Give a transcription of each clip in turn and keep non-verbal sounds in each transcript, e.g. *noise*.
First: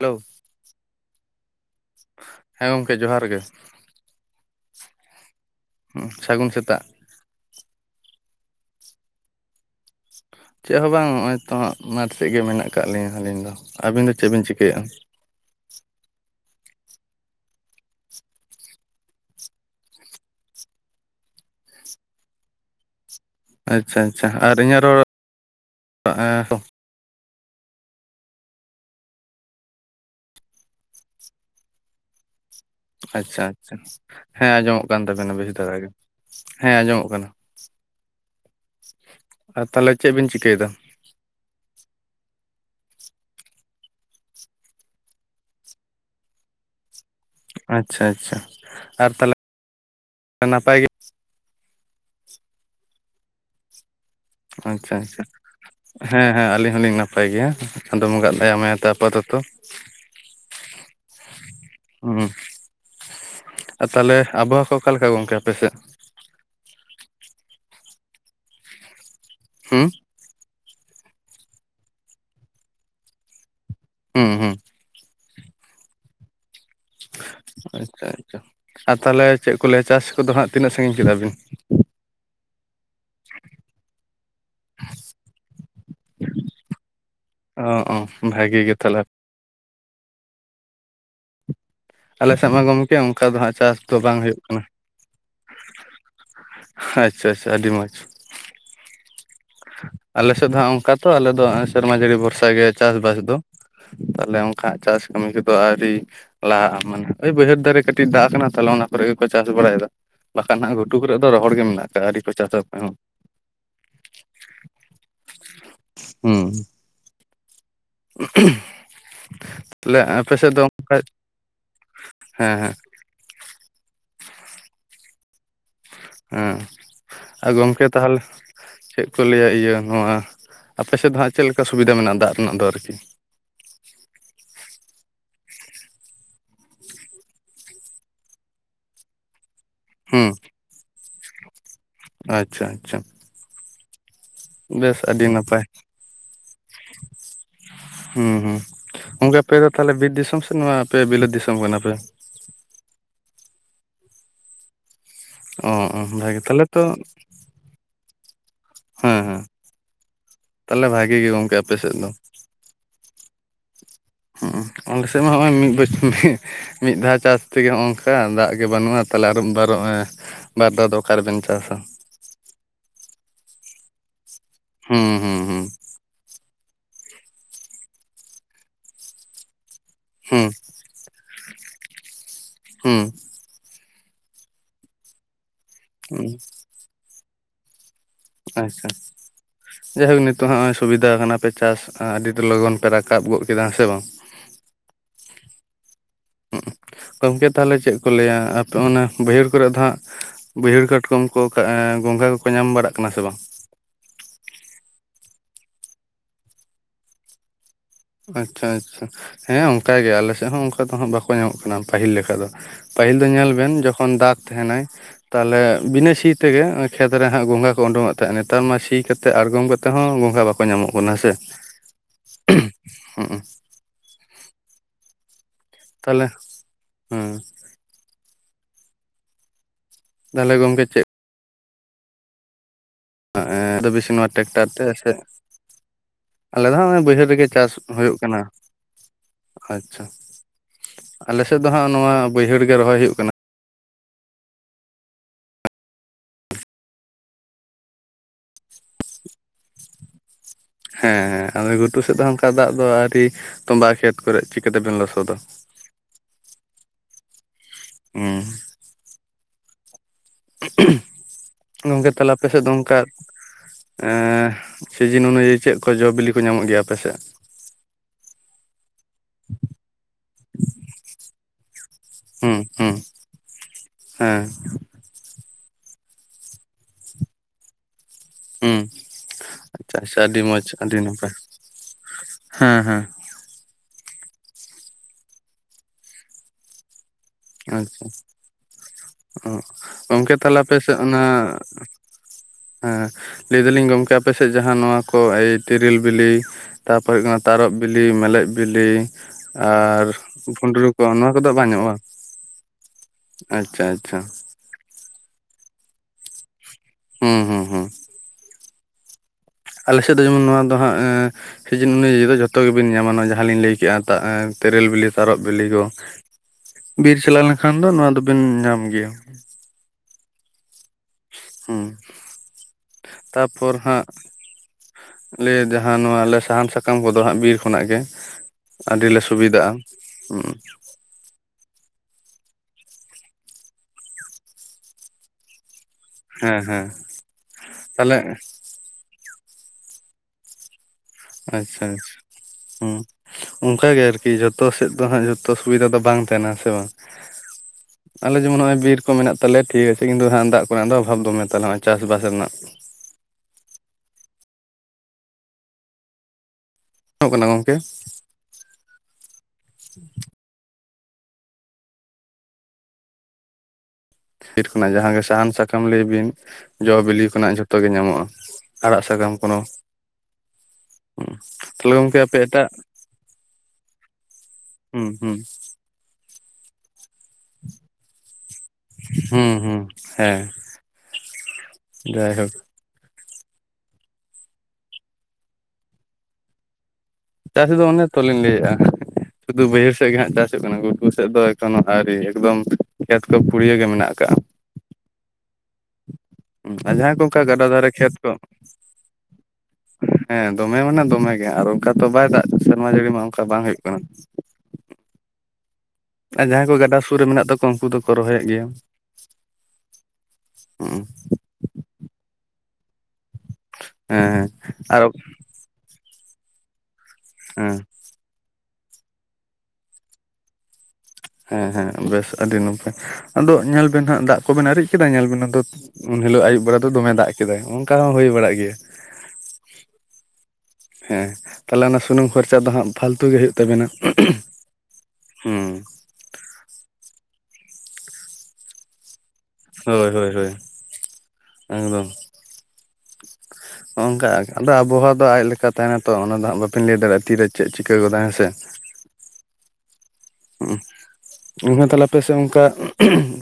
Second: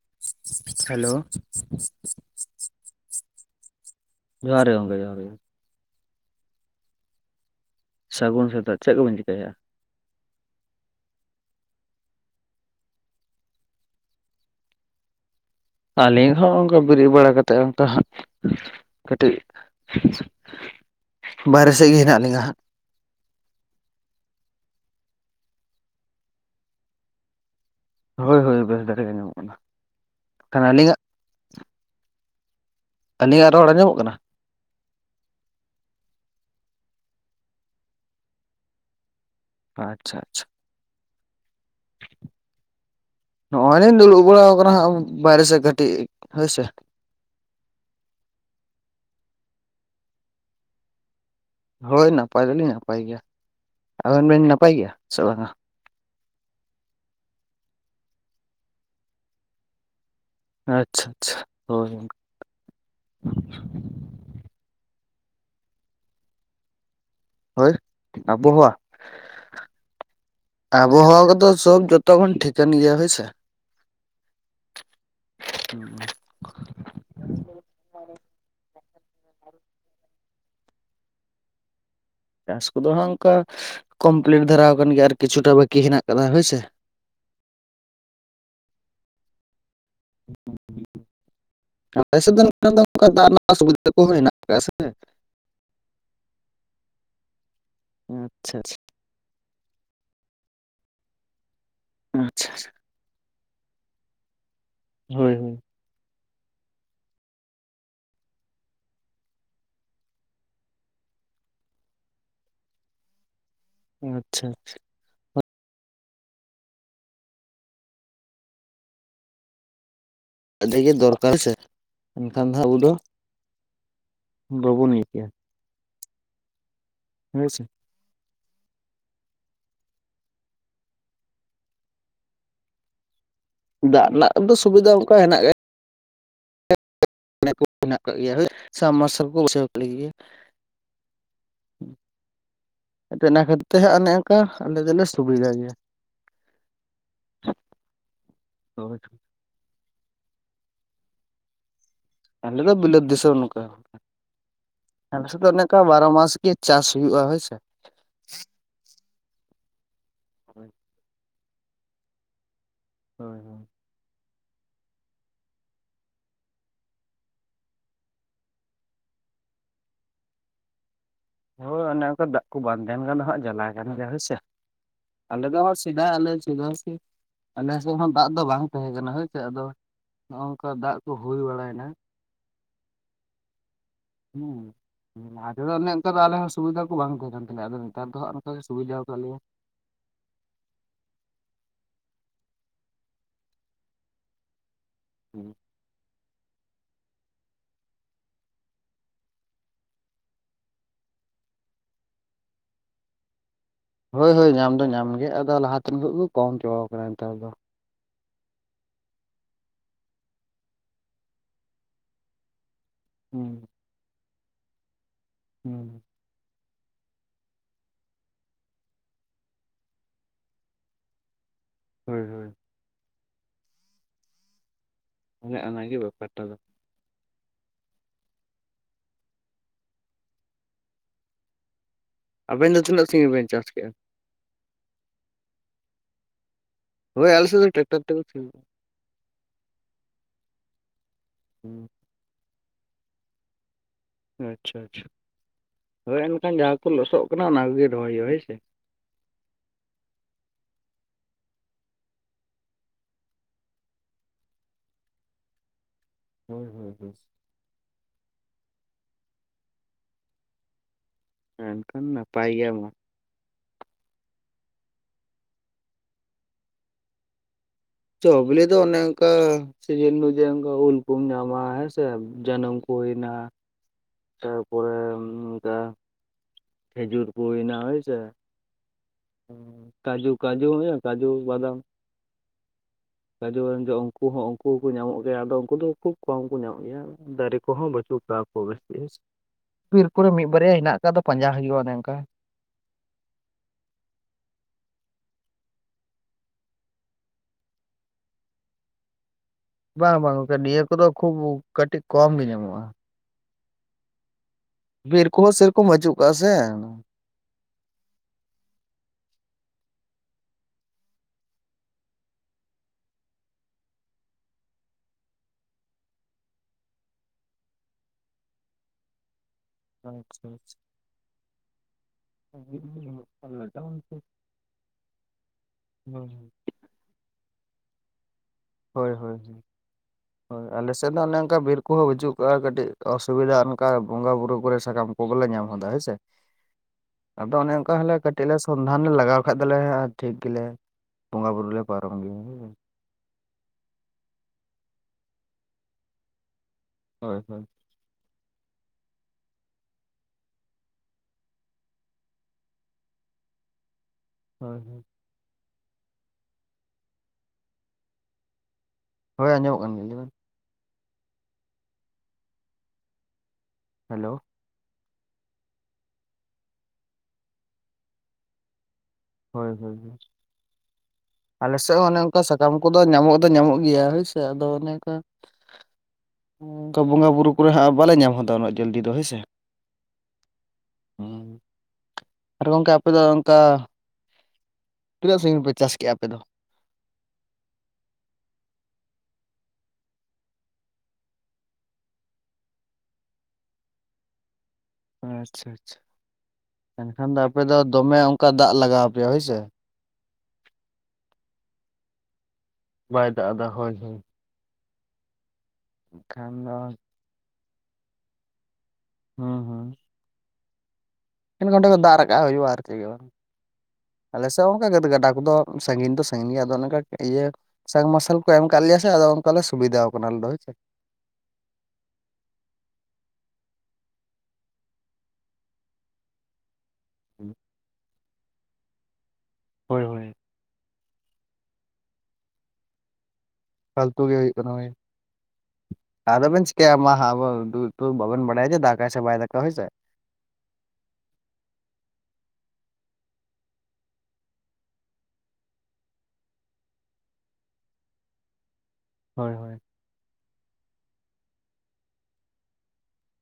Hello hello ᱦᱮᱸ ᱜᱚᱝᱠᱮ ᱡᱚᱦᱟᱨ ᱜᱮ᱾ ᱡᱚᱦᱟᱨ ᱜᱮ ᱜᱚᱝᱠᱮ ᱡᱚᱦᱟᱨ ᱜᱮ ᱥᱟᱹᱜᱩᱱ ᱥᱮᱛᱟᱜ᱾ ᱥᱟᱹᱜᱩᱱ ᱥᱮᱛᱟᱜ ᱪᱮᱫ ᱠᱚᱵᱤᱱ ᱪᱤᱠᱟᱹᱭᱟ? ᱪᱮᱫ ᱦᱚᱸ ᱵᱟᱝ ᱱᱚᱜᱼᱚᱭ ᱛᱚᱜ ᱦᱟᱜ ᱢᱟᱴᱷ ᱥᱮᱫ ᱜᱮ ᱢᱮᱱᱟᱜ ᱟᱠᱟᱫ ᱞᱤᱧᱟᱹ ᱟᱹᱞᱤᱧ ᱫᱚ, ᱟᱹᱵᱤᱱ ᱫᱚ ᱪᱮᱫ ᱵᱤᱱ ᱪᱤᱠᱟᱹᱭᱮᱫᱼᱟ? ᱟᱹᱞᱤᱧ ᱦᱚᱸ ᱚᱱᱠᱟ ᱵᱮᱨᱮᱫ ᱵᱟᱲᱟ ᱠᱟᱛᱮ ᱚᱱᱠᱟᱸ, ᱠᱟᱹᱴᱤᱡ ᱵᱟᱦᱨᱮ ᱥᱮᱫ ᱜᱮ ᱦᱮᱱᱟᱜ ᱞᱤᱧᱟᱹ ᱦᱟᱸᱜ᱾ ᱟᱪᱪᱷᱟ ᱟᱪᱪᱷᱟ ᱟᱨ ᱤᱧᱟᱹᱜ ᱨᱚᱲ, ᱦᱚᱸ ᱦᱳᱭ ᱦᱳᱭ ᱵᱮᱥ ᱫᱷᱟᱨ ᱜᱤ ᱟᱸᱡᱚᱢᱚᱜ ᱠᱟᱱᱟ, ᱟᱨ ᱟᱞᱤᱧᱟᱜ? ᱟᱪᱪᱷᱟ ᱟᱹᱞᱤᱧᱟᱜ ᱨᱚᱲ ᱟᱪᱪᱷᱟ ᱟᱸᱡᱟᱢᱚᱜ ᱠᱟᱱᱟ? ᱦᱮᱸ ᱟᱸᱡᱚᱢᱚᱜ ᱠᱟᱱ ᱛᱟᱵᱮᱱᱟ ᱵᱮᱥᱤ ᱫᱷᱟᱨᱟ ᱜᱮ, ᱦᱮᱸ ᱟᱸᱡᱚᱢᱚᱜ ᱠᱟᱱᱟ᱾ ᱟᱨ ᱛᱟᱦᱞᱮ ᱪᱮᱫ ᱟᱪᱪᱷᱟ ᱵᱤᱱ ᱟᱪᱪᱷᱟ ᱪᱤᱠᱟᱹᱭᱫᱟ? ᱱᱚᱜᱼᱚᱭ ᱞᱤᱧ ᱫᱩᱲᱩᱵ ᱵᱟᱲᱟ ᱟᱠᱟᱱᱟ ᱦᱟᱸᱜ ᱵᱟᱭᱨᱮ ᱥᱮᱫ ᱠᱟᱹᱴᱤᱡ ᱦᱳᱭᱥᱮ᱾ ᱟᱪᱪᱷᱟ ᱟᱪᱪᱷᱟ ᱟᱨ ᱛᱟᱦᱚᱞᱮ ᱱᱟᱯᱟᱭ ᱜᱮ? ᱦᱳᱭ ᱱᱟᱯᱟᱭ ᱫᱚᱞᱤᱧ ᱱᱟᱯᱟᱭ ᱜᱮᱭᱟ᱾ ᱟᱵᱚᱱ ᱟᱪᱪᱷᱟ ᱟᱪᱪᱷᱟ᱾ ᱦᱮᱸ ᱦᱮᱸ ᱟᱹᱞᱤᱧ ᱦᱚᱞᱤᱧ ᱱᱟᱯᱟᱭ ᱜᱮᱭᱟ, ᱟᱫᱚᱢ ᱵᱚᱝᱜᱟ ᱫᱟᱭᱟ ᱢᱟᱭᱟ ᱟᱯᱟᱛᱚᱛᱚ᱾ ᱟᱪᱪᱷᱟ ᱟᱪᱪᱷᱟ ᱦᱳᱭ᱾ ᱦᱩᱸ ᱟᱨ ᱛᱟᱦᱚᱞᱮ ᱟᱵᱚᱦᱟᱣᱟ ᱠᱚ ᱚᱠᱟᱞᱮᱠᱟ ᱜᱚᱝᱠᱮ ᱟᱯᱮ ᱥᱮᱫ? ᱦᱳᱭ ᱟᱵᱚᱦᱚᱣᱟ᱾ ᱦᱩᱸ ᱟᱵᱚᱦᱚᱣᱟ ᱠᱚᱫᱚ ᱥᱚᱵ ᱡᱚᱛᱚᱠᱷᱚᱱ ᱴᱷᱤᱠᱟᱹᱱ ᱜᱮᱭᱟ ᱦᱳᱭᱥᱮ᱾ ᱦᱩᱸ ᱦᱩᱸ *inaudible* ᱟᱪᱪᱷᱟ ᱟᱪᱪᱷᱟ ᱟᱨ ᱛᱟᱦᱞᱮ ᱪᱮᱫ ᱠᱚ ᱞᱟᱹᱭᱟ ᱪᱟᱥ ᱠᱚᱫᱚ ᱦᱟᱸᱜ ᱛᱤᱱᱟᱹᱜ ᱥᱟᱺᱜᱤᱧ ᱠᱮᱫᱟ ᱵᱤᱱ? ᱪᱟᱥ ᱠᱚᱫᱚ ᱦᱟᱜ ᱚᱱᱠᱟ ᱠᱚᱢᱯᱤᱞᱤᱴ ᱫᱷᱟᱨᱟᱣ ᱠᱟᱱ ᱜᱮᱭᱟ ᱟᱨ ᱠᱤᱪᱷᱩᱴᱟ ᱵᱟᱠᱤ ᱦᱮᱱᱟᱜ ᱠᱟᱫᱟ ᱦᱳᱭᱥᱮ᱾ ᱚ ᱚ ᱵᱷᱟᱜᱮ ᱜᱮ ᱛᱟᱦᱚᱞᱮ᱾ *inaudible* ᱟᱞᱮ ᱟᱞᱮᱥᱱ ᱫᱚ ᱥᱮᱫ ᱢᱟ ᱱᱚᱝᱠᱷᱟᱱ ᱫᱚ ᱜᱚᱢᱠᱮ ᱫᱟᱜ ᱚᱱᱠᱟ ᱫᱚ ᱨᱮᱱᱟᱜ ᱦᱟᱸᱜ ᱪᱟᱥ ᱚᱥᱩᱵᱤᱫᱷᱟ ᱫᱚ ᱠᱚᱦᱚᱸ ᱵᱟᱝ ᱦᱮᱱᱟᱜ ᱦᱩᱭᱩᱜ ᱠᱟᱫ ᱠᱟᱱᱟ ᱥᱮ᱾ ᱟᱪᱪᱷᱟ ᱟᱪᱪᱷᱟ ᱟᱹᱰᱤ ᱢᱚᱡᱽ᱾ ᱟᱪᱪᱷᱟ ᱟᱪᱪᱷᱟ ᱟᱞᱮ ᱥᱮᱫ ᱫᱚ ᱦᱟᱸᱜ ᱚᱱᱠᱟ ᱛᱚ ᱟᱞᱮ ᱫᱚ ᱥᱮᱨᱢᱟ ᱡᱟᱹᱲᱤ ᱵᱷᱚᱨᱥᱟ ᱟᱪᱪᱷᱟ ᱜᱮ ᱪᱟᱥᱵᱟᱥ ᱫᱚ᱾ ᱛᱟᱦᱞᱮ ᱚᱱᱠᱟ ᱪᱟᱥ ᱠᱟᱹᱢᱤ ᱦᱳᱭ ᱠᱚᱫᱚ ᱦᱳᱭ ᱟᱣᱨᱤ ᱞᱟᱦᱟᱜᱼᱟ ᱢᱟᱱᱮ ᱳᱭ ᱵᱟᱹᱭᱦᱟᱹᱲ ᱫᱟᱨᱮ ᱠᱟᱹᱴᱤᱡ ᱫᱟᱜ ᱠᱟᱱᱟ ᱛᱟᱦᱚᱞᱮ ᱚᱱᱟ ᱠᱚᱨᱮ ᱜᱮᱠᱚ ᱪᱟᱥ ᱵᱟᱲᱟᱭᱫᱟ᱾ ᱵᱟᱠᱷᱟᱱ ᱦᱟᱜ ᱜᱷᱩᱴᱩ ᱠᱚᱨᱮ ᱫᱚ ᱨᱚᱦᱚᱲ ᱜᱮ ᱢᱮᱱᱟᱜ ᱠᱫᱼᱟ ᱟᱹᱨᱤ ᱠᱚ ᱪᱟᱥᱟ ᱚᱠᱚᱭ ᱦᱚᱸ᱾ ᱟᱪᱪᱷᱟ ᱾ ᱦᱩᱸ᱾ ᱛᱟᱞᱦᱮ ᱟᱯᱮ ᱥᱮᱫ ᱫᱚ ᱟᱹᱰᱤ ᱜᱮ ᱚᱱᱠᱟ ᱫᱚᱨᱠᱟᱨ ᱥᱮ ᱮᱱᱠᱷᱟᱱ ᱦᱮᱸ ᱫᱚ ᱦᱟᱸᱜ ᱦᱮᱸ ᱟᱵᱚ ᱫᱚ ᱵᱟᱵᱚᱱ ᱤᱭᱮ ᱠᱮᱭᱟ ᱦᱮᱸ ᱦᱳᱭ ᱟᱨ ᱥᱮ᱾ ᱜᱚᱢᱠᱮ ᱛᱟᱦᱚᱞᱮ ᱪᱮᱫ ᱠᱚ ᱞᱟᱹᱭᱟ ᱤᱭᱟᱹ ᱱᱚᱣᱟ? ᱟᱯᱮ ᱥᱮᱫ ᱫᱚ ᱪᱮᱫ ᱞᱮᱠᱟ ᱥᱩᱵᱤᱫᱟ ᱢᱮᱱᱟᱜᱼᱟ ᱫᱟᱜ ᱨᱮᱱᱟᱜ ᱫᱚ ᱟᱨᱠᱤ? ᱫᱟᱜ ᱨᱮᱱᱟᱜ ᱫᱚ ᱥᱩᱵᱤᱫᱷᱟ ᱚᱱᱠᱟ ᱦᱮᱱᱟᱜ ᱜᱮᱭᱟ᱾ ᱦᱮᱱᱟᱜ ᱟᱠᱟᱫ ᱜᱮᱭᱟ ᱦᱳᱭ ᱥᱟᱨ ᱢᱟᱨᱥᱟᱞ ᱠᱚ ᱵᱳᱭᱥᱟᱹᱣ ᱦᱩᱸ ᱟᱪᱪᱷᱟ ᱟᱪᱪᱷᱟ᱾ ᱟᱫᱚ ᱚᱱᱟ ᱠᱷᱟᱹᱛᱤᱨ ᱛᱮ ᱦᱟᱜ ᱚᱱᱮ ᱚᱱᱠᱟ ᱟᱞᱮ ᱵᱮᱥ ᱫᱚᱞᱮ ᱟᱹᱰᱤ ᱥᱩᱵᱤᱫᱟ ᱱᱟᱯᱟᱭ ᱜᱮᱭᱟ᱾ ᱦᱩᱸ ᱦᱩᱸ ᱦᱳᱭ ᱜᱚᱝᱠᱮ ᱟᱯᱮᱫᱚ ᱛᱟᱦᱚᱞᱮ ᱵᱤᱨ ᱫᱤᱥᱚᱢ ᱥᱮ ᱱᱚᱣᱟ ᱟᱯᱮ ᱵᱤᱞᱟᱹᱛ ᱫᱤᱥᱚᱢ ᱠᱟᱱᱟᱯᱮ? ᱟᱞᱮ ᱫᱚ ᱵᱤᱞᱟᱹᱛ ᱫᱤᱥᱚᱢ ᱱᱚᱝᱠᱟ᱾ ᱟᱞᱮ ᱥᱮᱫ ᱫᱚ ᱚ ᱚᱱᱮᱠᱟ ᱚ ᱵᱟᱨᱚ ᱢᱟᱥ ᱵᱷᱟᱜᱮ ᱜᱮ ᱛᱟᱦᱚᱞᱮ ᱛᱚ ᱪᱟᱥ ᱦᱩᱭᱩᱜᱼᱟ ᱦᱳᱭᱥᱮ᱾ ᱦᱮᱸ ᱦᱮᱸ᱾ ᱦᱳᱭ᱾ ᱛᱟᱦᱚᱞᱮ ᱵᱷᱟᱜᱤ ᱜᱮ ᱜᱚᱝᱠᱮ ᱟᱯᱮᱥᱮᱫ ᱫᱚ᱾ ᱦᱳᱭ ᱦᱳᱭ᱾ ᱦᱩᱜ ᱩᱭ ᱚᱸᱝᱥᱮᱫ ᱢᱟ ᱦᱚᱸᱜᱼᱚᱭ ᱢᱤᱫ ᱵᱚᱪᱷᱚᱨ *unintelligible* ᱢᱤᱫ ᱫᱷᱟᱣ ᱪᱟᱥ ᱛᱮᱜᱮ ᱱᱚᱜ ᱱᱚᱝᱠᱟ ᱫᱟᱜ ᱜᱮ ᱵᱟᱹᱱᱩᱜᱼᱟ ᱛᱟᱦᱞᱮ ᱟᱨ ᱵᱟᱨᱚ ᱮ ᱵᱟᱨ ᱫᱷᱟᱣ ᱫᱚ ᱚᱠᱟᱨᱮᱵᱮᱱ- ᱪᱟᱥᱟ ᱦᱳᱭ ᱚᱱᱮ ᱚᱱᱠᱟ ᱫᱟᱜ ᱠᱚ ᱵᱟᱸᱝ ᱛᱟᱦᱮᱱ ᱠᱷᱟᱱ ᱫᱚ ᱦᱳᱭ ᱡᱟᱞᱟ ᱠᱟᱱ ᱜᱮᱭᱟ ᱦᱳᱭᱥᱮ ᱦᱩᱸ ᱦᱩᱸ ᱟᱞᱮ ᱦᱩᱸ ᱪᱮᱫᱟᱜ ᱟᱞᱮ ᱪᱮᱫᱟᱜ ᱥᱮ ᱟᱞᱮ ᱥᱮᱫ ᱦᱚᱸ ᱫᱟᱜ ᱫᱚ ᱵᱟᱝ ᱛᱟᱦᱮᱸ ᱠᱟᱱᱟ ᱦᱳᱭ ᱪᱮ ᱟᱫᱚ ᱱᱚᱜ ᱦᱩᱸ ᱱᱚᱝᱠᱟ ᱫᱟᱜ ᱠᱚ ᱦᱩᱭ ᱵᱟᱲᱟ ᱭᱮᱱᱟ᱾ ᱦᱩᱸ᱾ ᱦᱩᱸ ᱞᱟᱦᱟ ᱛᱮᱫ ᱚᱱᱮ ᱚᱱᱠᱟ ᱫᱚ ᱟᱞᱮᱦᱚ ᱦᱩᱸ ᱥᱩᱵᱤᱫᱷᱟ ᱠᱚ ᱵᱟᱝ ᱛᱟᱦᱮᱸ ᱠᱟᱱ ᱛᱟᱞᱮᱭᱟ ᱟᱫᱚ- ᱱᱮᱛ ᱫᱚ ᱦᱟᱸᱜ ᱱᱚᱝᱠᱟ ᱜᱮ ᱟᱪᱪᱷᱟ ᱥᱩᱵᱤᱫᱷᱟ ᱟᱠᱟᱫ ᱞᱮᱭᱟ᱾ ᱡᱟᱭᱦᱳᱠ ᱱᱤᱛᱚᱜ ᱦᱟᱸᱜ ᱱᱚᱜᱼᱚᱭ ᱥᱩᱵᱤᱫᱷᱟ ᱠᱟᱱᱟ ᱯᱮ ᱪᱟᱥ ᱟᱹᱰᱤ ᱞᱚᱜᱚᱱ ᱯᱮ ᱨᱟᱠᱟᱵ ᱜᱚᱫ ᱠᱮᱫᱟ ᱦᱮᱸ ᱥᱮ ᱵᱟᱝ? ᱦᱩᱸ᱾ ᱜᱚᱝᱠᱮ ᱛᱟᱦᱞᱮ ᱪᱮᱫ ᱠᱚ ᱞᱟᱹᱭᱟ ᱟᱯᱮ ᱚᱱᱟ ᱵᱟᱹᱭᱦᱟᱹᱲ ᱠᱚᱨᱮᱜ ᱫᱚ ᱦᱟᱸᱜ- ᱵᱟᱹᱭᱦᱟᱹᱲ ᱠᱟᱴᱠᱚᱢ ᱠᱚ ᱜᱚᱝᱜᱷᱟ ᱠᱚᱠᱚ ᱧᱟᱢ ᱵᱟᱲᱟᱜ ᱠᱟᱱᱟ ᱥᱮ ᱵᱟᱝ? ᱦᱳᱭ ᱦᱳᱭ ᱧᱟᱢ ᱫᱚ ᱧᱟᱢ ᱜᱮ ᱟᱫᱚ ᱞᱟᱦᱟᱛᱮᱱ ᱠᱦᱚᱡ ᱠᱚ ᱠᱚᱢ ᱪᱟᱵᱟ ᱟᱠᱟᱱᱟ ᱱᱮᱛᱟᱨ ᱫᱚ᱾ ᱟᱪᱪᱷᱟ ᱟᱪᱪᱷᱟ ᱦᱮᱸ ᱚᱱᱠᱟᱜᱮ ᱟᱞᱮ ᱥᱮᱫ ᱦᱚᱸ ᱚᱱᱠᱟ ᱫᱚ ᱦᱟᱸᱜ ᱵᱟᱠᱚ ᱧᱟᱢᱚᱜ ᱠᱟᱱᱟ ᱯᱟᱹᱦᱤᱞ ᱞᱮᱠᱟ ᱫᱚ᱾ ᱯᱟᱹᱦᱤᱞ ᱫᱚ ᱧᱮᱞ ᱦᱩᱸ ᱵᱮᱱ ᱡᱚᱠᱷᱚᱱ ᱫᱟᱜᱽ ᱛᱟᱦᱮᱱᱟᱭ ᱛᱟᱦᱚᱞᱮ ᱦᱩᱸ ᱵᱤᱱᱟᱹ ᱥᱤ ᱛᱮᱜᱮ- ᱠᱷᱮᱛ ᱨᱮ ᱦᱟᱸᱜ ᱜᱚᱝᱜᱷᱟ ᱠᱚ ᱩᱰᱩᱝᱭᱮᱫ ᱛᱟᱦᱮᱸᱜ ᱱᱮᱛᱟᱨ ᱢᱟ ᱥᱤ ᱠᱟᱛᱮ ᱟᱬᱜᱚᱢ ᱠᱟᱛᱮ ᱦᱚᱸ ᱜᱚᱝᱜᱷᱟ ᱵᱟᱠᱚ ᱧᱟᱢᱚᱜ ᱠᱟᱱᱟ ᱥᱮ? ᱦᱩᱸ- ᱦᱳᱭ ᱦᱳᱭ ᱚᱱᱮ ᱚᱱᱟᱜᱮ ᱛᱟᱦᱚᱞᱮ ᱵᱮᱯᱟᱨ ᱴᱟ ᱫᱚ- ᱦᱮᱸ- ᱛᱟᱦᱞᱮ ᱜᱚᱝᱠᱮ ᱪᱮᱫ- ᱟᱵᱮᱱ ᱫᱚ ᱛᱤᱱᱟᱹᱜ ᱥᱟᱹ- ᱵᱮᱥᱤ ᱱᱚᱣᱟ ᱴᱮᱠᱴᱟᱨ ᱛᱮ ᱥᱮ ᱟᱞᱮ ᱫᱚ ᱦᱟᱸᱜ ᱵᱟᱹᱭᱦᱟᱹᱲ ᱦᱳᱭ ᱨᱮᱜᱮ ᱟᱞᱮ ᱥᱮᱫ ᱫᱚ ᱪᱟᱥ ᱴᱨᱟᱠᱴᱟᱨ ᱦᱩᱭᱩᱜ ᱛᱮᱠᱚ ᱥᱤ ᱠᱟᱱᱟ᱾ ᱟᱪᱪᱷᱟ ᱟᱞᱮ ᱥᱮᱫ ᱫᱚ ᱦᱟᱸᱜ ᱱᱚᱣᱟ ᱵᱟᱹᱭᱦᱟᱹᱲ ᱜᱮ ᱨᱚᱦᱚᱭ ᱦᱩᱭᱩᱜ ᱠᱟᱱᱟ᱾ ᱟᱪᱪᱷᱟ ᱟᱪᱪᱷᱟ ᱦᱳᱭ ᱮᱱᱠᱷᱟᱱ ᱡᱟᱦᱟᱸ ᱠᱚ ᱞᱚᱥᱚᱜ ᱠᱟᱱᱟ ᱚᱱᱟ ᱠᱚᱜᱮ ᱨᱚᱦᱚᱭ ᱦᱩᱭᱩᱜᱼᱟ ᱦᱳᱭ ᱥᱮ? ᱦᱮᱸ ᱟᱫᱚ ᱜᱷᱩᱴᱩ ᱥᱮᱫ ᱫᱚ ᱚᱱᱠᱟ ᱫᱟᱜ ᱫᱚ ᱟᱣᱨᱤ ᱛᱚᱸᱢᱵᱟ ᱠᱷᱮᱛ ᱠᱚᱨᱮ ᱪᱤᱠᱟᱹᱛᱮᱵᱮᱱ ᱞᱚᱥᱚᱫᱟ᱾ ᱦᱳᱭ ᱦᱳᱭ ᱦᱳᱭ ᱚᱻ ᱮᱱᱠᱷᱟᱱ ᱜᱚᱝᱠᱮ ᱛᱟᱦᱞᱟᱮ ᱟᱯᱮ ᱱᱟᱯᱟᱭ ᱥᱮᱫ ᱜᱮᱭᱟ ᱫᱚ ᱢᱟ ᱚᱝᱠᱟ- ᱮᱻ ᱥᱤᱡᱤᱱ ᱚᱱᱩᱡᱟᱭᱤ ᱪᱮᱫ ᱠᱚ ᱡᱚ ᱵᱤᱞᱤ ᱠᱚ ᱧᱟᱢᱚᱜ ᱜᱮᱭᱟ ᱟᱯᱮᱥᱮᱫ? ᱪᱚᱵᱮᱞᱮ ᱫᱚ ᱚᱱᱮ- ᱚᱱᱠᱟ ᱥᱤᱡᱤᱱ ᱫᱚ ᱡᱮ ᱚᱱᱠᱟ ᱩᱞ ᱧᱟᱢᱟ ᱦᱮᱸ ᱥᱮ ᱦᱩᱸ ᱡᱟᱱᱩᱢ ᱠᱚ ᱦᱩᱸ ᱦᱤᱱᱟᱜᱼᱟ ᱾ ᱦᱮᱸ ᱛᱟᱨᱯᱚᱨᱮ ᱚᱱᱠᱟ ᱠᱷᱮᱡᱩᱨ ᱠᱚ ᱦᱩᱭᱱᱟ ᱦᱳᱭ ᱦᱩᱸ ᱟᱪᱪᱷᱟ ᱟᱪᱪᱷᱟ ᱠᱟᱡᱩ ᱟᱹᱰᱤ ᱠᱟᱡᱩ ᱢᱚᱸᱡᱽ ᱟᱹᱰᱤ ᱦᱩᱭᱩᱜ-ᱟ ᱠᱟᱡᱩ ᱱᱟᱯᱟᱭ ᱵᱟᱫᱟᱢ? ᱦᱮᱸ ᱦᱮᱸ᱾ ᱠᱟᱡᱩ ᱵᱟᱫᱟᱢ ᱡᱚ ᱩᱱᱠᱩ ᱦᱚᱸ ᱩᱱᱠᱩ ᱦᱚᱸᱠᱚ ᱧᱟᱢᱚᱜ ᱜᱮᱭᱟ ᱟᱫᱚ ᱩᱱᱠᱩ ᱫᱚ ᱠᱷᱩᱵ ᱠᱚᱢ ᱠᱚ ᱧᱟᱢᱚᱜ ᱜᱮᱭᱟ᱾ ᱫᱟᱨᱮ ᱠᱚᱦᱚᱸ ᱟᱪᱪᱷᱟ ᱵᱟᱹᱪᱩᱜ ᱟᱠᱟᱫ ᱠᱚᱜᱮ᱾ ᱚ ᱜᱚᱝᱠᱮ ᱛᱟᱦᱚᱞᱮ ᱟᱯᱮ ᱥᱮᱫ ᱦᱮᱱᱟᱜ ᱟᱠᱟᱫ ᱫᱚ ᱯᱟᱸᱡᱟ ᱚᱱᱟ- ᱦᱩᱭᱩᱜᱼᱟ ᱚᱱᱮ ᱚᱱᱠᱟ ᱦᱮᱸ ᱞᱟᱹᱭ ᱫᱟᱞᱤᱧ ᱜᱚᱢᱠᱮ ᱟᱯᱮᱥᱮᱫ ᱡᱟᱦᱟᱸ ᱱᱚᱣᱟ ᱠᱚ ᱮᱭ ᱛᱤᱨᱤᱞ ᱵᱮᱞᱮ ᱛᱟᱯᱚᱨᱮ ᱦᱩᱭᱩᱜ ᱠᱟᱱᱟ ᱛᱟᱨᱚᱵ ᱵᱤᱞᱤ ᱢᱮᱞᱮᱡ ᱵᱤᱞᱤ ᱟᱨ ᱵᱟᱝ ᱵᱟᱝ ᱜᱚᱝᱠᱮ ᱱᱤᱭᱟᱹ ᱵᱷᱩᱱᱰᱨᱩ ᱠᱚ ᱱᱚᱣᱟ ᱠᱚᱫᱚ ᱠᱷᱩᱵ ᱵᱟᱝ ᱧᱚᱜᱼᱟ ᱵᱟᱝ? ᱠᱟᱹᱴᱤᱡ ᱠᱚᱢ ᱜᱮ ᱧᱟᱢᱚᱜᱼᱟ᱾ ᱟᱪᱪᱷᱟ ᱟᱪᱪᱷᱟ᱾ ᱵᱤᱨ ᱠᱚᱦᱚᱸ ᱥᱮᱨᱚᱠᱚᱢ ᱵᱟᱹᱪᱩᱜ ᱠᱟᱼᱟ ᱥᱮ᱾ ᱦᱩᱸ ᱦᱩᱸ ᱦᱩᱸ, ᱟᱞᱮ ᱥᱮᱫ ᱫᱚ ᱡᱮᱢᱚᱱ ᱱᱚᱣᱟ ᱫᱚ ᱦᱟᱸᱜ ᱟᱹᱻ ᱥᱤᱡᱤᱱ ᱚᱱᱩᱡᱟᱹᱭᱤ ᱫᱚ ᱡᱷᱚᱛᱚ ᱜᱮᱵᱤᱱ ᱧᱟᱢᱟ ᱱᱚᱣᱟ ᱡᱟᱦᱟᱸ ᱞᱤᱧ ᱞᱟᱹᱭ ᱠᱮᱜᱼᱟ ᱛᱟ ᱮᱻ ᱛᱮᱨᱮᱞ ᱵᱮᱞᱮ ᱛᱟᱨᱚᱵ ᱵᱮᱞᱮ ᱠᱚ᱾ ᱵᱤᱨ ᱪᱟᱞᱟᱣ ᱞᱮᱱᱠᱷᱟᱱ ᱫᱚ ᱱᱚᱣᱟ ᱫᱚᱵᱮᱱ ᱧᱟᱢ ᱜᱮᱭᱟ᱾ ᱟᱪᱪᱷᱟ ᱟᱪᱪᱷᱟ ᱦᱩᱸ *unintelligible* ᱞᱟᱹᱭ ᱡᱟᱦᱟᱸ ᱱᱚᱣᱟ ᱟᱞᱮ ᱥᱟᱦᱟᱱ ᱥᱟᱠᱟᱢ ᱠᱚᱫᱚ ᱦᱟᱸᱜ ᱵᱤᱨ ᱠᱷᱚᱱᱟᱜ ᱜᱮ᱾ ᱦᱳᱭ ᱟᱹᱰᱤᱞᱮ ᱦᱳᱭ, ᱥᱩᱵᱤᱫᱷᱟᱜᱼᱟ ᱦᱩᱸ ᱦᱳᱭ ᱟᱞᱮᱥᱮᱫ ᱫᱚ ᱚᱱᱮ ᱚᱱᱠᱟ ᱵᱤᱨᱼᱼ ᱠᱚᱭ ᱦᱡᱩᱜ ᱠᱚᱼᱟ ᱠᱟᱹᱴᱤᱡ ᱚᱥᱩᱵᱤᱫᱟ ᱚᱱᱠᱟ ᱵᱚᱸᱜᱟ ᱵᱩᱨᱩ ᱠᱚᱨᱮ ᱥᱟᱠᱟᱢ ᱠᱩ ᱵᱟᱞᱮ ᱧᱟᱢ ᱦᱚᱫᱟ ᱦᱳᱭ ᱥᱮ᱾ ᱦᱮᱸ ᱦᱮᱸ ᱟᱫᱚ ᱚᱱᱮ ᱚᱱᱠᱟ ᱦᱚᱞᱮ ᱛᱟᱦᱚᱞᱮ ᱠᱟᱹᱴᱤᱡ ᱞᱮ ᱥᱚᱱᱫᱷᱟᱱ ᱞᱮ ᱞᱟᱜᱟᱣ ᱠᱷᱟᱡ ᱫᱚᱞᱮ ᱴᱷᱤᱠ ᱜᱮᱞᱮᱼᱼ ᱵᱩᱜᱟᱵᱩᱨᱩᱨᱞᱮ ᱯᱟᱨᱚᱢᱜᱮᱭᱟ ᱦᱳᱭ ᱥᱮ ᱩᱱᱠᱟᱜᱤ ᱟᱨᱠᱤ ᱡᱚᱛᱚ ᱥᱮᱫ ᱫᱚ ᱦᱟᱜ ᱡᱚᱛᱚ ᱥᱩᱵᱤᱫᱷᱟ ᱫᱚ ᱵᱟᱝ ᱛᱟᱦᱮᱱᱟ ᱥᱮ ᱵᱟᱝ? ᱦᱳᱭ ᱦᱳᱭ᱾ ᱟᱞᱮ ᱡᱮᱢᱚᱱ ᱱᱚᱜᱼᱚᱭ ᱵᱤᱨ ᱠᱩ ᱢᱮᱱᱟᱜ ᱛᱟᱞᱮ ᱴᱷᱤᱠ ᱟᱪᱷᱮ ᱠᱤᱱᱛᱩ ᱦᱮᱸ‌ ᱫᱟᱜ ᱠᱚᱨᱮᱱᱟᱜ ᱫᱚ ᱚᱵᱷᱟᱵᱽ ᱫᱚᱢᱮ ᱛᱟᱞᱮ ᱦᱚᱜᱼᱚᱭ ᱪᱟᱥᱵᱟᱥ ᱨᱮᱱᱟᱜᱼᱼ ᱦᱳᱭ ᱦᱳᱭ᱾ ᱠᱟᱱᱟ ᱜᱚᱝᱠᱮ? ᱦᱳᱭ ᱟᱸᱡᱚᱢᱚᱜ ᱠᱟᱱ ᱜᱮᱭᱟ ᱞᱟᱹᱭᱵᱮᱱ᱾ ᱦᱮᱞᱳ᱾ ᱠᱷᱚᱱᱟᱜ ᱡᱟᱦᱟᱸ ᱜᱮ ᱥᱟᱦᱟᱱ ᱥᱟᱠᱟᱢ ᱞᱟᱹᱭ ᱵᱤᱱ ᱡᱚ ᱵᱤᱞᱤ ᱠᱷᱚᱱᱟᱜ ᱡᱷᱚᱛᱚ ᱜᱮ ᱧᱟᱢᱚᱜᱼᱟ, ᱟᱲᱟᱜ ᱥᱟᱠᱟᱢᱼᱼ ᱦᱳᱭ ᱦᱳᱭ ᱦᱳᱭ᱾ ᱛᱟᱦᱚᱞᱮ ᱟᱞᱮᱥᱮᱜ ᱦᱚᱸ ᱜᱚᱝᱠᱮ ᱚᱱᱮ ᱟᱯᱮ ᱚᱱᱠᱟ ᱮᱴᱟᱜ ᱥᱟᱠᱟᱢ ᱠᱚᱫᱚ ᱧᱟᱢᱚᱜ ᱫᱚ ᱧᱟᱢᱚᱜ ᱜᱮᱭᱟ ᱦᱳᱭᱥᱮ᱾ ᱟᱫᱚ ᱚᱱᱮᱼᱼ ᱩᱸ ᱦᱩᱸ᱾ ᱚᱱᱠᱟ ᱵᱚᱸᱜᱟᱼᱵᱩᱨᱩ ᱠᱚᱨᱮ ᱦᱟᱸᱜ ᱵᱟᱞᱮ ᱧᱟᱢ ᱦᱚᱫᱟ ᱩᱱᱟᱹᱜ ᱡᱚᱞᱫᱤ ᱫᱚ ᱦᱮᱸᱥᱮ᱾ ᱦᱩᱸ ᱦᱩᱸ ᱦᱮᱸ ᱡᱟᱭᱦᱳᱠ᱾ ᱟᱯᱮ ᱫᱚ ᱚᱝᱠᱟᱼᱼ ᱛᱤᱱᱟᱹᱜ ᱥᱟᱺᱜᱤᱧ ᱯᱮ ᱪᱟᱥᱠᱮᱜᱼᱟ ᱟᱯᱮ ᱫᱚ? ᱪᱟᱥᱤ ᱫᱚ ᱚᱱᱮ ᱛᱚ ᱞᱤᱧ ᱞᱟᱹᱭᱮᱜᱼᱟ᱾ ᱥᱩᱫᱩ ᱵᱟᱹᱭᱦᱟᱹᱲ ᱥᱮᱫ ᱜᱮ ᱦᱟᱸᱜ ᱪᱟᱥ ᱦᱩᱭᱩᱜ ᱠᱟᱱᱟ, ᱜᱩᱴᱩ ᱥᱮᱜ ᱫᱚ ᱮᱠᱷᱚᱱᱳ ᱟᱨᱤ ᱮᱠᱫᱚᱢ ᱠᱷᱮᱛ ᱠᱚ ᱯᱩᱲᱭᱟᱹ ᱜᱮ ᱢᱮᱱᱟᱜ ᱟᱠᱟᱟᱜᱼᱟ᱾ ᱟᱪᱪᱷᱟ ᱟᱪᱪᱷᱟ, ᱟᱨ ᱡᱟᱦᱟᱸᱭ ᱠᱚ ᱮᱱᱠᱷᱟᱱ ᱫᱚ ᱚᱱᱠᱟ ᱟᱯᱮ ᱜᱟᱰᱟ ᱫᱚ ᱫᱷᱟᱨᱮ ᱠᱷᱮᱛ ᱫᱚᱢᱮ ᱠᱚ ᱚᱱᱠᱟ ᱫᱟᱜ ᱞᱟᱜᱟᱣᱟᱯᱮᱭᱟ ᱦᱳᱭᱥᱮ᱾ ᱦᱮᱸ ᱫᱚᱢᱮ ᱢᱟᱱᱮ ᱫᱚᱢᱮ ᱜᱮ ᱟᱨ ᱚᱱᱠᱟ ᱛᱚ ᱵᱟᱭ ᱫᱟᱜ ᱥᱮᱨᱢᱟ ᱡᱟᱹᱲᱤ ᱢᱟ ᱵᱟᱭ ᱚᱱᱠᱟ ᱫᱟᱜ ᱵᱟᱝ ᱮᱫᱟ ᱦᱩᱭᱩᱜ ᱦᱳᱭ ᱠᱟᱱᱟ᱾ ᱦᱳᱭ ᱟᱨ ᱠᱷᱟᱱ ᱡᱟᱸᱦᱟᱸᱭ ᱫᱚ ᱠᱚ ᱜᱟᱰᱟ ᱥᱩᱨ ᱨᱮ ᱢᱮᱱᱟᱜ ᱛᱟᱠᱚᱣᱟ ᱩᱱᱠᱩ ᱫᱚᱠᱚ ᱨᱚᱦᱚᱭᱮᱜ ᱜᱮᱭᱟ᱾ ᱦᱩᱸ ᱦᱩᱸ ᱦᱩᱸᱜ-ᱩ᱾ ᱮᱠᱮᱱ ᱜᱟᱰᱟ ᱫᱚ ᱫᱟᱜ ᱨᱟᱠᱟᱜ ᱦᱩᱭᱩᱜᱼᱟ ᱟᱨᱠᱟᱜ ᱦᱩᱭᱩᱜ-ᱟ ᱟᱨᱠᱤ, ᱦᱮᱸ ᱟᱞᱮᱥᱮ ᱦᱚᱸ ᱚᱱᱠᱟ ᱟᱨ ᱜᱟᱹᱛ ᱜᱟᱰᱟ ᱠᱚᱫᱚᱼᱼ ᱥᱟᱺᱜᱤᱧ ᱫᱚ ᱥᱟᱺᱜᱤᱧ ᱜᱮᱭᱟ ᱟᱫᱚ ᱚᱱᱮ ᱚᱱᱠᱟ ᱤᱭᱟᱹᱼᱼ ᱦᱮᱸ ᱥᱟᱝ ᱢᱚᱥᱟᱞ ᱠᱚ ᱮᱢ ᱠᱟᱜ ᱞᱮᱭᱟ ᱥᱮ ᱟᱫᱚ ᱚᱱᱠᱟᱞᱮ ᱥᱩᱵᱤᱫᱷᱟᱣ ᱠᱟᱱᱟ ᱟᱞᱮᱫᱚ ᱦᱳᱭ ᱥᱮ᱾ ᱦᱮᱸ ᱦᱮᱸ ᱵᱮᱥ ᱟᱹᱰᱤ ᱱᱟᱯᱟᱭ᱾ ᱟᱫᱚ ᱧᱮᱞ ᱵᱮᱱ ᱦᱟᱸᱜ ᱫᱟᱜ ᱠᱚᱵᱮᱱ ᱟᱨᱤᱡ ᱠᱮᱫᱟ ᱧᱮᱞ ᱵᱮᱱ ᱟᱫᱚ ᱩᱱᱦᱤᱞᱳᱜ ᱟᱹᱩᱭᱩᱵ ᱵᱮᱲᱟᱼᱼ ᱫᱚ ᱫᱚᱢᱮ ᱫᱟᱜ ᱠᱮᱫᱟᱭ ᱚᱱᱠᱟ ᱦᱚᱸ ᱦᱩᱭ ᱵᱟᱲᱟᱜ ᱜᱮᱭᱟ᱾ ᱦᱳᱭ ᱦᱳᱭ᱾ ᱦᱮᱸ ᱛᱟᱦᱞᱮ ᱚᱱᱟ ᱥᱩᱱᱩᱢ ᱠᱷᱚᱨᱪᱟ ᱫᱚ ᱦᱟᱸᱜ ᱯᱷᱟᱞᱛᱩ ᱜᱮ ᱦᱩᱭᱩᱜ ᱛᱟᱵᱮᱱᱟ᱾ ᱯᱷᱟᱞᱛᱩ ᱜᱮ ᱦᱩᱭᱩᱜ ᱠᱟᱱᱟ ᱦᱳᱭ ᱦᱩᱸ ᱟᱫᱚ ᱵᱮᱱ ᱪᱤᱠᱟᱭᱟ ᱢᱟ ᱵᱟᱵᱮᱱ ᱫᱩ ᱛᱩ ᱵᱟᱵᱚᱱ ᱵᱟᱰᱟᱭᱟ ᱡᱮ ᱫᱟᱜᱟᱭ ᱥᱮ ᱵᱟᱭ ᱫᱟᱜᱟ᱾ ᱦᱳᱭ ᱦᱳᱭ ᱦᱳᱭ ᱮᱠᱫᱚᱢ᱾ ᱱᱚᱜᱼᱚ ᱱᱚᱝᱠᱟ ᱟᱫᱚ ᱟᱵᱚᱦᱟᱣᱟ ᱫᱚ ᱟᱡ ᱞᱮᱠᱟ ᱛᱟᱦᱮᱱᱟ ᱛᱚ ᱚᱱᱟ ᱫᱚ ᱦᱟᱸᱜ ᱵᱟᱹᱵᱤᱱ ᱞᱟᱹᱭ ᱫᱟᱲᱮᱭᱟᱜᱼᱟ ᱛᱤᱨᱮ ᱪᱮᱫ ᱪᱤᱠᱟᱹ ᱜᱚᱫᱟᱭ ᱦᱮᱸ ᱥᱮ᱾ *inaudible* ᱦᱳᱭ ᱦᱳᱭ᱾ ᱦᱩᱸ ᱜᱚᱝᱠᱮ ᱛᱟᱦᱚᱞᱮ ᱟᱯᱮᱥᱮᱫ ᱚᱱᱠᱟ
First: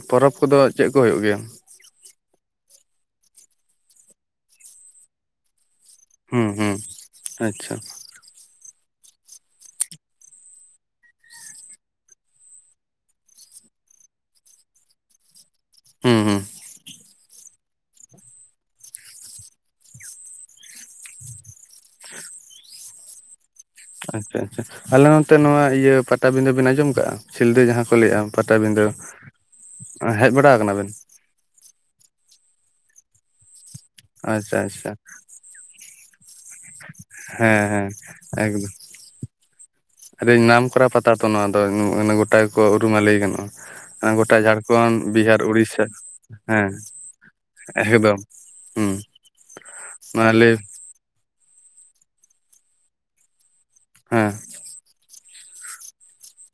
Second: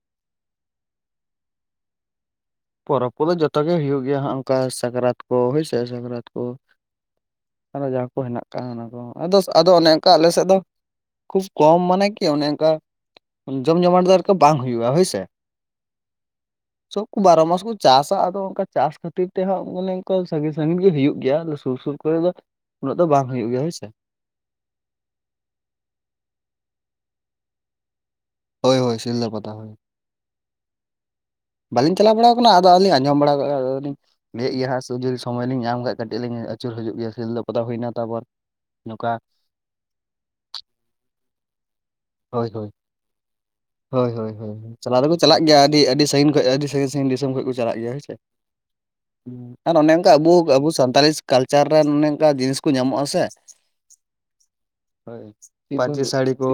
ᱯᱚᱨᱚᱵᱽ ᱠᱚᱫᱚ ᱪᱮᱫ ᱠᱚ ᱦᱩᱭᱩᱜ ᱜᱮᱭᱟ? ᱯᱚᱨᱚᱵᱽ ᱠᱚᱫᱚ ᱡᱚᱛᱚ ᱜᱮ ᱦᱩᱭᱩᱜ ᱜᱮᱭᱟ, ᱦᱟᱜ ᱚᱱᱠᱟ ᱥᱟᱠᱨᱟᱛ ᱠᱚ ᱦᱚᱭ ᱥᱮ ᱥᱟᱠᱨᱟᱛ ᱠᱚ, ᱦᱩᱸ ᱦᱩᱸ ᱟᱪᱪᱷᱟ ᱟᱫᱚ ᱡᱟᱠᱼᱼ ᱦᱮᱱᱟᱜ ᱟᱠᱟᱫ ᱚᱱᱟ ᱠᱚ ᱟᱫᱚ ᱟᱫᱚ ᱚᱱᱮ ᱚᱱᱠᱟ ᱟᱞᱮ ᱥᱮᱫ ᱫᱚ, ᱠᱷᱩᱵ ᱠᱚᱢ ᱢᱟᱱᱮ ᱠᱤ ᱚᱱᱮ ᱚᱱᱠᱟ ᱡᱚᱢ ᱡᱚᱢᱟᱴ ᱫᱚ ᱟᱨ ᱠᱤ ᱵᱟᱝ ᱦᱩᱭᱩᱜᱼᱟ ᱦᱳᱭ ᱥᱮ᱾ ᱦᱩᱸ ᱦᱩᱸ᱾ ᱵᱟᱨᱚ ᱢᱟᱥ ᱠᱚ ᱪᱟᱥᱟ ᱟᱫᱚ ᱚᱱᱠᱟ ᱪᱟᱥ ᱠᱷᱟᱹᱛᱤᱨ ᱛᱮᱦᱟᱜ ᱢᱟᱱᱮ ᱚᱱᱠᱟ ᱥᱟᱺᱜᱤᱧ ᱥᱟᱺᱜᱤᱧ ᱜᱮ ᱦᱩᱭᱩᱜ ᱜᱮᱭᱟ ᱥᱩᱨ ᱥᱩᱨ ᱠᱚᱨᱮ ᱫᱚ ᱩᱱᱟᱹᱜ ᱫᱚ ᱵᱟᱝ ᱦᱩᱭᱩᱜ ᱜᱮᱭᱟ ᱦᱳᱭ ᱥᱮ᱾ ᱟᱪᱪᱷᱟ ᱟᱪᱪᱷᱟ ᱟᱞᱮ ᱱᱚᱛᱮ ᱱᱚᱣᱟ ᱤᱭᱟ ᱯᱟᱴᱟᱵᱤᱸᱫᱟ ᱵᱮᱱ ᱟᱸᱡᱚᱢ ᱠᱟᱜᱼᱟ ᱥᱤᱞᱫᱟᱹ ᱡᱟᱦᱟᱸ ᱠᱚ ᱞᱟᱹᱭᱟ? ᱦᱳᱭ ᱯᱟᱴᱟᱵᱤᱸᱫᱟ ᱦᱳᱭ ᱥᱤᱞᱫᱟᱹ ᱯᱟᱛᱟ ᱦᱳᱭ ᱦᱮᱡ ᱵᱟᱲᱟ ᱟᱠᱟᱱᱟ ᱵᱮᱱ? ᱵᱟᱞᱤᱧ ᱪᱟᱞᱟ ᱵᱟᱲᱟᱣ ᱟᱠᱟᱱᱟ ᱟᱫᱚ ᱟᱞᱤᱧ ᱟᱸᱡᱚᱢ ᱵᱟᱲᱟᱠᱟᱜᱼᱟ ᱟᱫᱚᱞᱤᱧ ᱞᱟᱹᱭᱮᱫ ᱟᱪᱪᱷᱟ ᱜᱮᱭᱟ ᱦᱟᱜ ᱟᱪᱪᱷᱟ ᱥᱩᱨ ᱥᱚᱢᱚᱭ ᱞᱤᱧ ᱧᱟᱢ ᱠᱷᱟᱡ ᱠᱟᱹᱴᱤᱡ ᱞᱤᱧ ᱟᱹᱪᱩᱨ ᱦᱤᱡᱩᱜ ᱜᱮᱭᱟ ᱥᱤᱞᱫᱟᱹ ᱦᱮᱸ ᱯᱟᱛᱟ ᱦᱮᱸ ᱦᱩᱭᱱᱟ ᱛᱟᱯᱚᱨ ᱮᱠᱫᱚᱢ ᱱᱚᱝᱠᱟ ᱟᱹᱰᱤ ᱱᱟᱢ ᱠᱚᱨᱟ ᱯᱟᱛᱟ ᱛᱚ ᱱᱚᱣᱟ ᱫᱚ ᱜᱚᱴᱟ ᱦᱳᱭ ᱜᱮᱠᱚ ᱦᱳᱭ ᱩᱨᱩᱢᱟ ᱞᱟᱹᱭ ᱜᱟᱱᱚᱜᱼᱟ᱾ ᱦᱳᱭ ᱦᱳᱭ ᱜᱚᱴᱟ ᱦᱳᱭ ᱪᱟᱞᱟᱣ ᱡᱷᱟᱲᱠᱷᱚᱸᱰ ᱫᱚᱠᱚ ᱪᱟᱞᱟᱜ ᱵᱤᱦᱟᱨ ᱜᱮᱭᱟ ᱩᱲᱤᱥᱥᱟ ᱟᱹᱰᱤ ᱥᱟᱺᱜᱤᱧ ᱠᱷᱚᱱ ᱟᱹᱰᱤ ᱦᱮᱸ ᱥᱟᱺᱜᱤᱧ ᱥᱟᱺᱜᱤᱧ ᱫᱤᱥᱚᱢ ᱠᱷᱚᱡ ᱠᱚ ᱪᱟᱞᱟᱜ ᱜᱮᱭᱟ ᱦᱚᱭ ᱥᱮ᱾ ᱮᱠᱫᱚᱢ ᱦᱩᱸ ᱟᱨ ᱚᱱᱮ ᱚᱱᱠᱟ ᱢᱟ ᱟᱵᱚ ᱞᱟᱹᱭ ᱟᱵᱚ ᱥᱟᱱᱛᱟᱞᱤᱥ ᱠᱟᱞᱪᱟᱨ ᱨᱮ ᱚᱱᱮ ᱚᱱᱠᱟᱱ ᱡᱤᱱᱤᱥ ᱠᱚ ᱧᱟᱢᱚᱜᱼᱟ ᱥᱮ᱾ ᱦᱮᱸ᱾ ᱯᱟᱹᱧᱪᱤ ᱥᱟᱹᱲᱤ ᱠᱚ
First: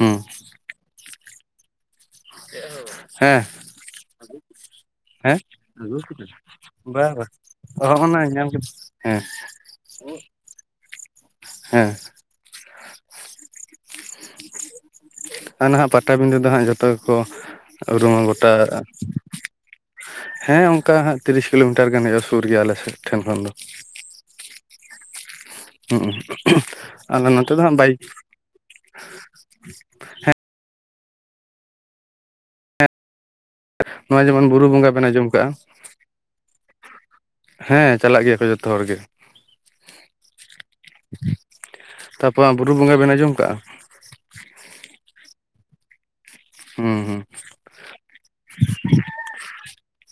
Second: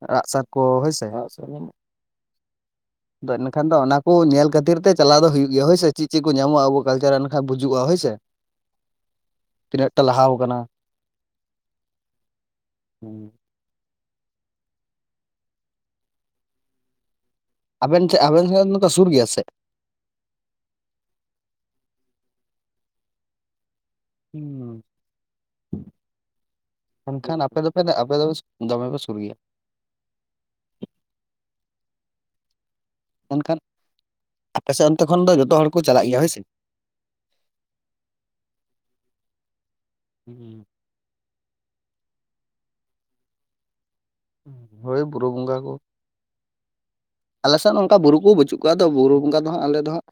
ᱦᱩᱸ ᱟᱸᱜ ᱥᱟᱨ ᱠᱚ ᱦᱳᱭᱥᱮ *unintelligible* ᱪᱮᱫ ᱦᱚᱸ ᱵᱟ᱾ ᱟᱫᱚ ᱮᱱ ᱠᱷᱟᱱ ᱫᱚ ᱚᱱᱟ ᱠᱚ ᱧᱮᱞ ᱠᱷᱟᱹᱛᱤᱨ ᱛᱮ ᱪᱟᱞᱟᱣ ᱫᱚ ᱦᱮᱸ ᱦᱩᱭᱩᱜ ᱜᱮᱭᱟ ᱦᱳᱭᱥᱮ ᱪᱮᱫ ᱪᱮᱫ ᱠᱚ ᱧᱟᱢᱚᱜᱼᱟ ᱟᱵᱚ ᱠᱟᱞᱪᱟᱨ ᱨᱮ ᱦᱚᱜᱱᱟ ᱧᱟᱢ ᱠᱮᱫᱟ ᱦᱮᱸ᱾ ᱛᱤᱱᱟᱹᱜ ᱴᱟ ᱞᱟᱦᱟᱣ ᱠᱟᱱᱟ᱾ ᱦᱮᱸ᱾ ᱟᱨ ᱱᱟᱦᱟᱜ ᱯᱟᱴᱟᱵᱤᱸᱫᱟ ᱫᱚ ᱦᱟᱸᱜ ᱡᱚᱛᱚ ᱜᱮᱠᱚ ᱟᱵᱮᱱ ᱩᱨᱩᱢᱟ ᱴᱷᱮᱱ ᱟᱵᱮᱱ ᱜᱚᱴᱟ ᱴᱷᱮᱱ ᱫᱚ ᱥᱩᱨ ᱜᱮᱭᱟ ᱥᱮ ᱦᱮᱸ ᱚᱱᱠᱟ ᱦᱟᱜ ᱛᱤᱨᱤᱥ ᱠᱤᱞᱳᱢᱤᱴᱟᱨ ᱜᱟᱱ ᱦᱩᱭᱩᱜᱼᱟ ᱥᱩᱨ ᱜᱮᱭᱟ ᱟᱞᱮ ᱥᱮᱫ ᱴᱷᱮᱱ ᱠᱷᱚᱱ ᱫᱚ᱾ ᱦᱩᱸ ᱦᱩᱸ ᱟᱞᱮ ᱢᱮᱱᱠᱷᱟᱱ ᱱᱚᱛᱮ ᱟᱯᱮ ᱫᱚᱯᱮ ᱟᱯᱮ ᱫᱚ ᱯᱮ ᱥᱩᱨ ᱫᱚᱢᱮᱞ ᱯᱮ ᱥᱩᱨ ᱜᱮᱭᱟ᱾ ᱦᱮᱸ ᱚᱱᱠᱟᱱ ᱱᱚᱣᱟ ᱡᱮᱢᱚᱱ ᱵᱩᱨᱩ ᱵᱚᱸᱜᱟ ᱵᱮᱱ ᱟᱸᱡᱚᱢ ᱠᱟᱜᱼᱟ᱾ ᱦᱚᱲ ᱠᱚ ᱪᱟᱞᱟᱜ ᱜᱮᱭᱟ ᱦᱚᱭ ᱥᱮ᱾ ᱦᱮᱸ ᱪᱟᱞᱟᱜ ᱜᱮᱭᱟ ᱠᱚ ᱡᱚᱛᱚ ᱦᱚᱲ ᱜᱮ᱾ ᱦᱩᱸ᱾ ᱛᱟᱯᱚᱨ ᱵᱩᱨᱩ ᱵᱚᱸᱜᱟ ᱵᱮᱱ ᱟᱸᱡᱚᱢ ᱠᱟᱜᱼᱟ? ᱦᱳᱭ ᱵᱩᱨᱩ ᱵᱚᱸᱜᱟ ᱠᱚ ᱦᱮᱸ ᱦᱩᱸ᱾ ᱟᱞᱮᱥᱮᱫ ᱚᱱᱠᱟ ᱵᱩᱨᱩ ᱠᱚ ᱵᱟᱹᱪᱩᱜ ᱠᱟᱜᱟ ᱛᱚ ᱵᱩᱨᱩ ᱵᱚᱸᱜᱟ ᱫᱚ ᱦᱟᱸᱜ ᱟᱞᱮ ᱫᱚᱦᱟᱸᱜ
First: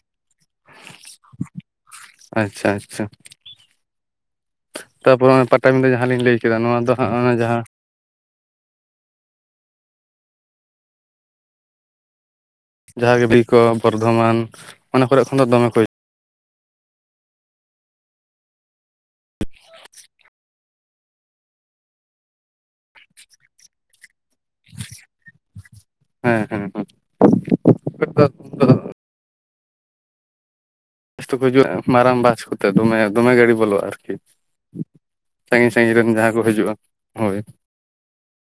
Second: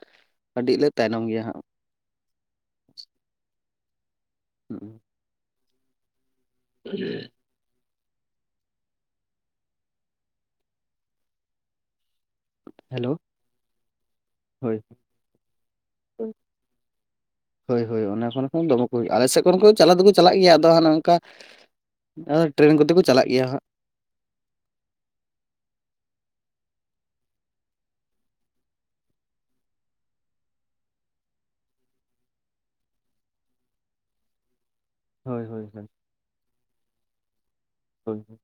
ᱟᱹᱰᱤ ᱞᱮ ᱛᱟᱭᱱᱚᱢ ᱜᱮᱭᱟ ᱦᱟᱸᱜ᱾ ᱟᱪᱪᱷᱟ ᱟᱪᱪᱷᱟ᱾ ᱦᱩᱸ᱾ ᱛᱟᱯᱚᱨ ᱚᱱᱟ ᱯᱟᱴᱟᱵᱤᱸᱫᱟ ᱡᱟᱦᱟᱸ ᱞᱤᱧ ᱞᱟᱹᱭ ᱠᱮᱫᱟ ᱱᱚᱣᱟ ᱫᱚ ᱦᱟᱜ ᱚᱱᱟ ᱡᱟᱦᱟᱸ ᱦᱮᱞᱳ ᱡᱟᱦᱟᱸ *unintelligible* ᱠᱚ ᱵᱚᱨᱫᱷᱚᱢᱟᱱ ᱦᱳᱭ ᱚᱱᱟ ᱠᱚᱨᱮᱜ ᱠᱷᱚᱱ ᱫᱚ ᱫᱚᱢᱮ ᱠᱚ ᱦᱳᱭ ᱦᱳᱭ ᱚᱱᱟ ᱠᱚᱨᱮ ᱠᱷᱚᱱ ᱫᱚᱢᱮ ᱠᱚ ᱦᱩᱭᱩᱜᱼᱟ ᱟᱞᱮ ᱥᱮᱫ ᱠᱚᱨᱮ ᱠᱷᱚᱱ ᱪᱟᱞᱟᱣ ᱫᱚᱠᱚ ᱪᱟᱞᱟᱜ ᱜᱮᱭᱟ ᱟᱫᱚ ᱚᱱᱮ ᱚᱱᱠᱟ ᱟᱫᱚ ᱴᱨᱮᱱ ᱠᱚᱛᱮ ᱠᱚ ᱪᱟᱞᱟᱜ ᱜᱮᱭᱟ ᱦᱟᱸᱜ᱾ *inaudible* ᱦᱮᱸ ᱦᱮᱸ ᱦᱮᱸ *unintelligible* ᱡᱚᱛᱚ ᱠᱚ ᱦᱤᱡᱩᱜᱼᱟ ᱢᱟᱨᱟᱝ ᱵᱟᱥ ᱠᱚᱛᱮ ᱫᱚᱢᱮ ᱫᱚᱢᱮ ᱜᱟᱹᱰᱤ ᱵᱚᱞᱚᱜᱼᱟ ᱟᱨᱠᱤ᱾ ᱦᱳᱭ ᱦᱳᱭ ᱥᱟᱺᱜᱤᱧ ᱦᱳᱭ ᱥᱟᱺᱜᱤᱧ ᱨᱮᱱ ᱡᱟᱦᱟᱸᱭ ᱠᱚ ᱦᱤᱡᱩᱜᱼᱟ ᱦᱳᱭ᱾ ᱦᱳᱭ ᱦᱳᱭ᱾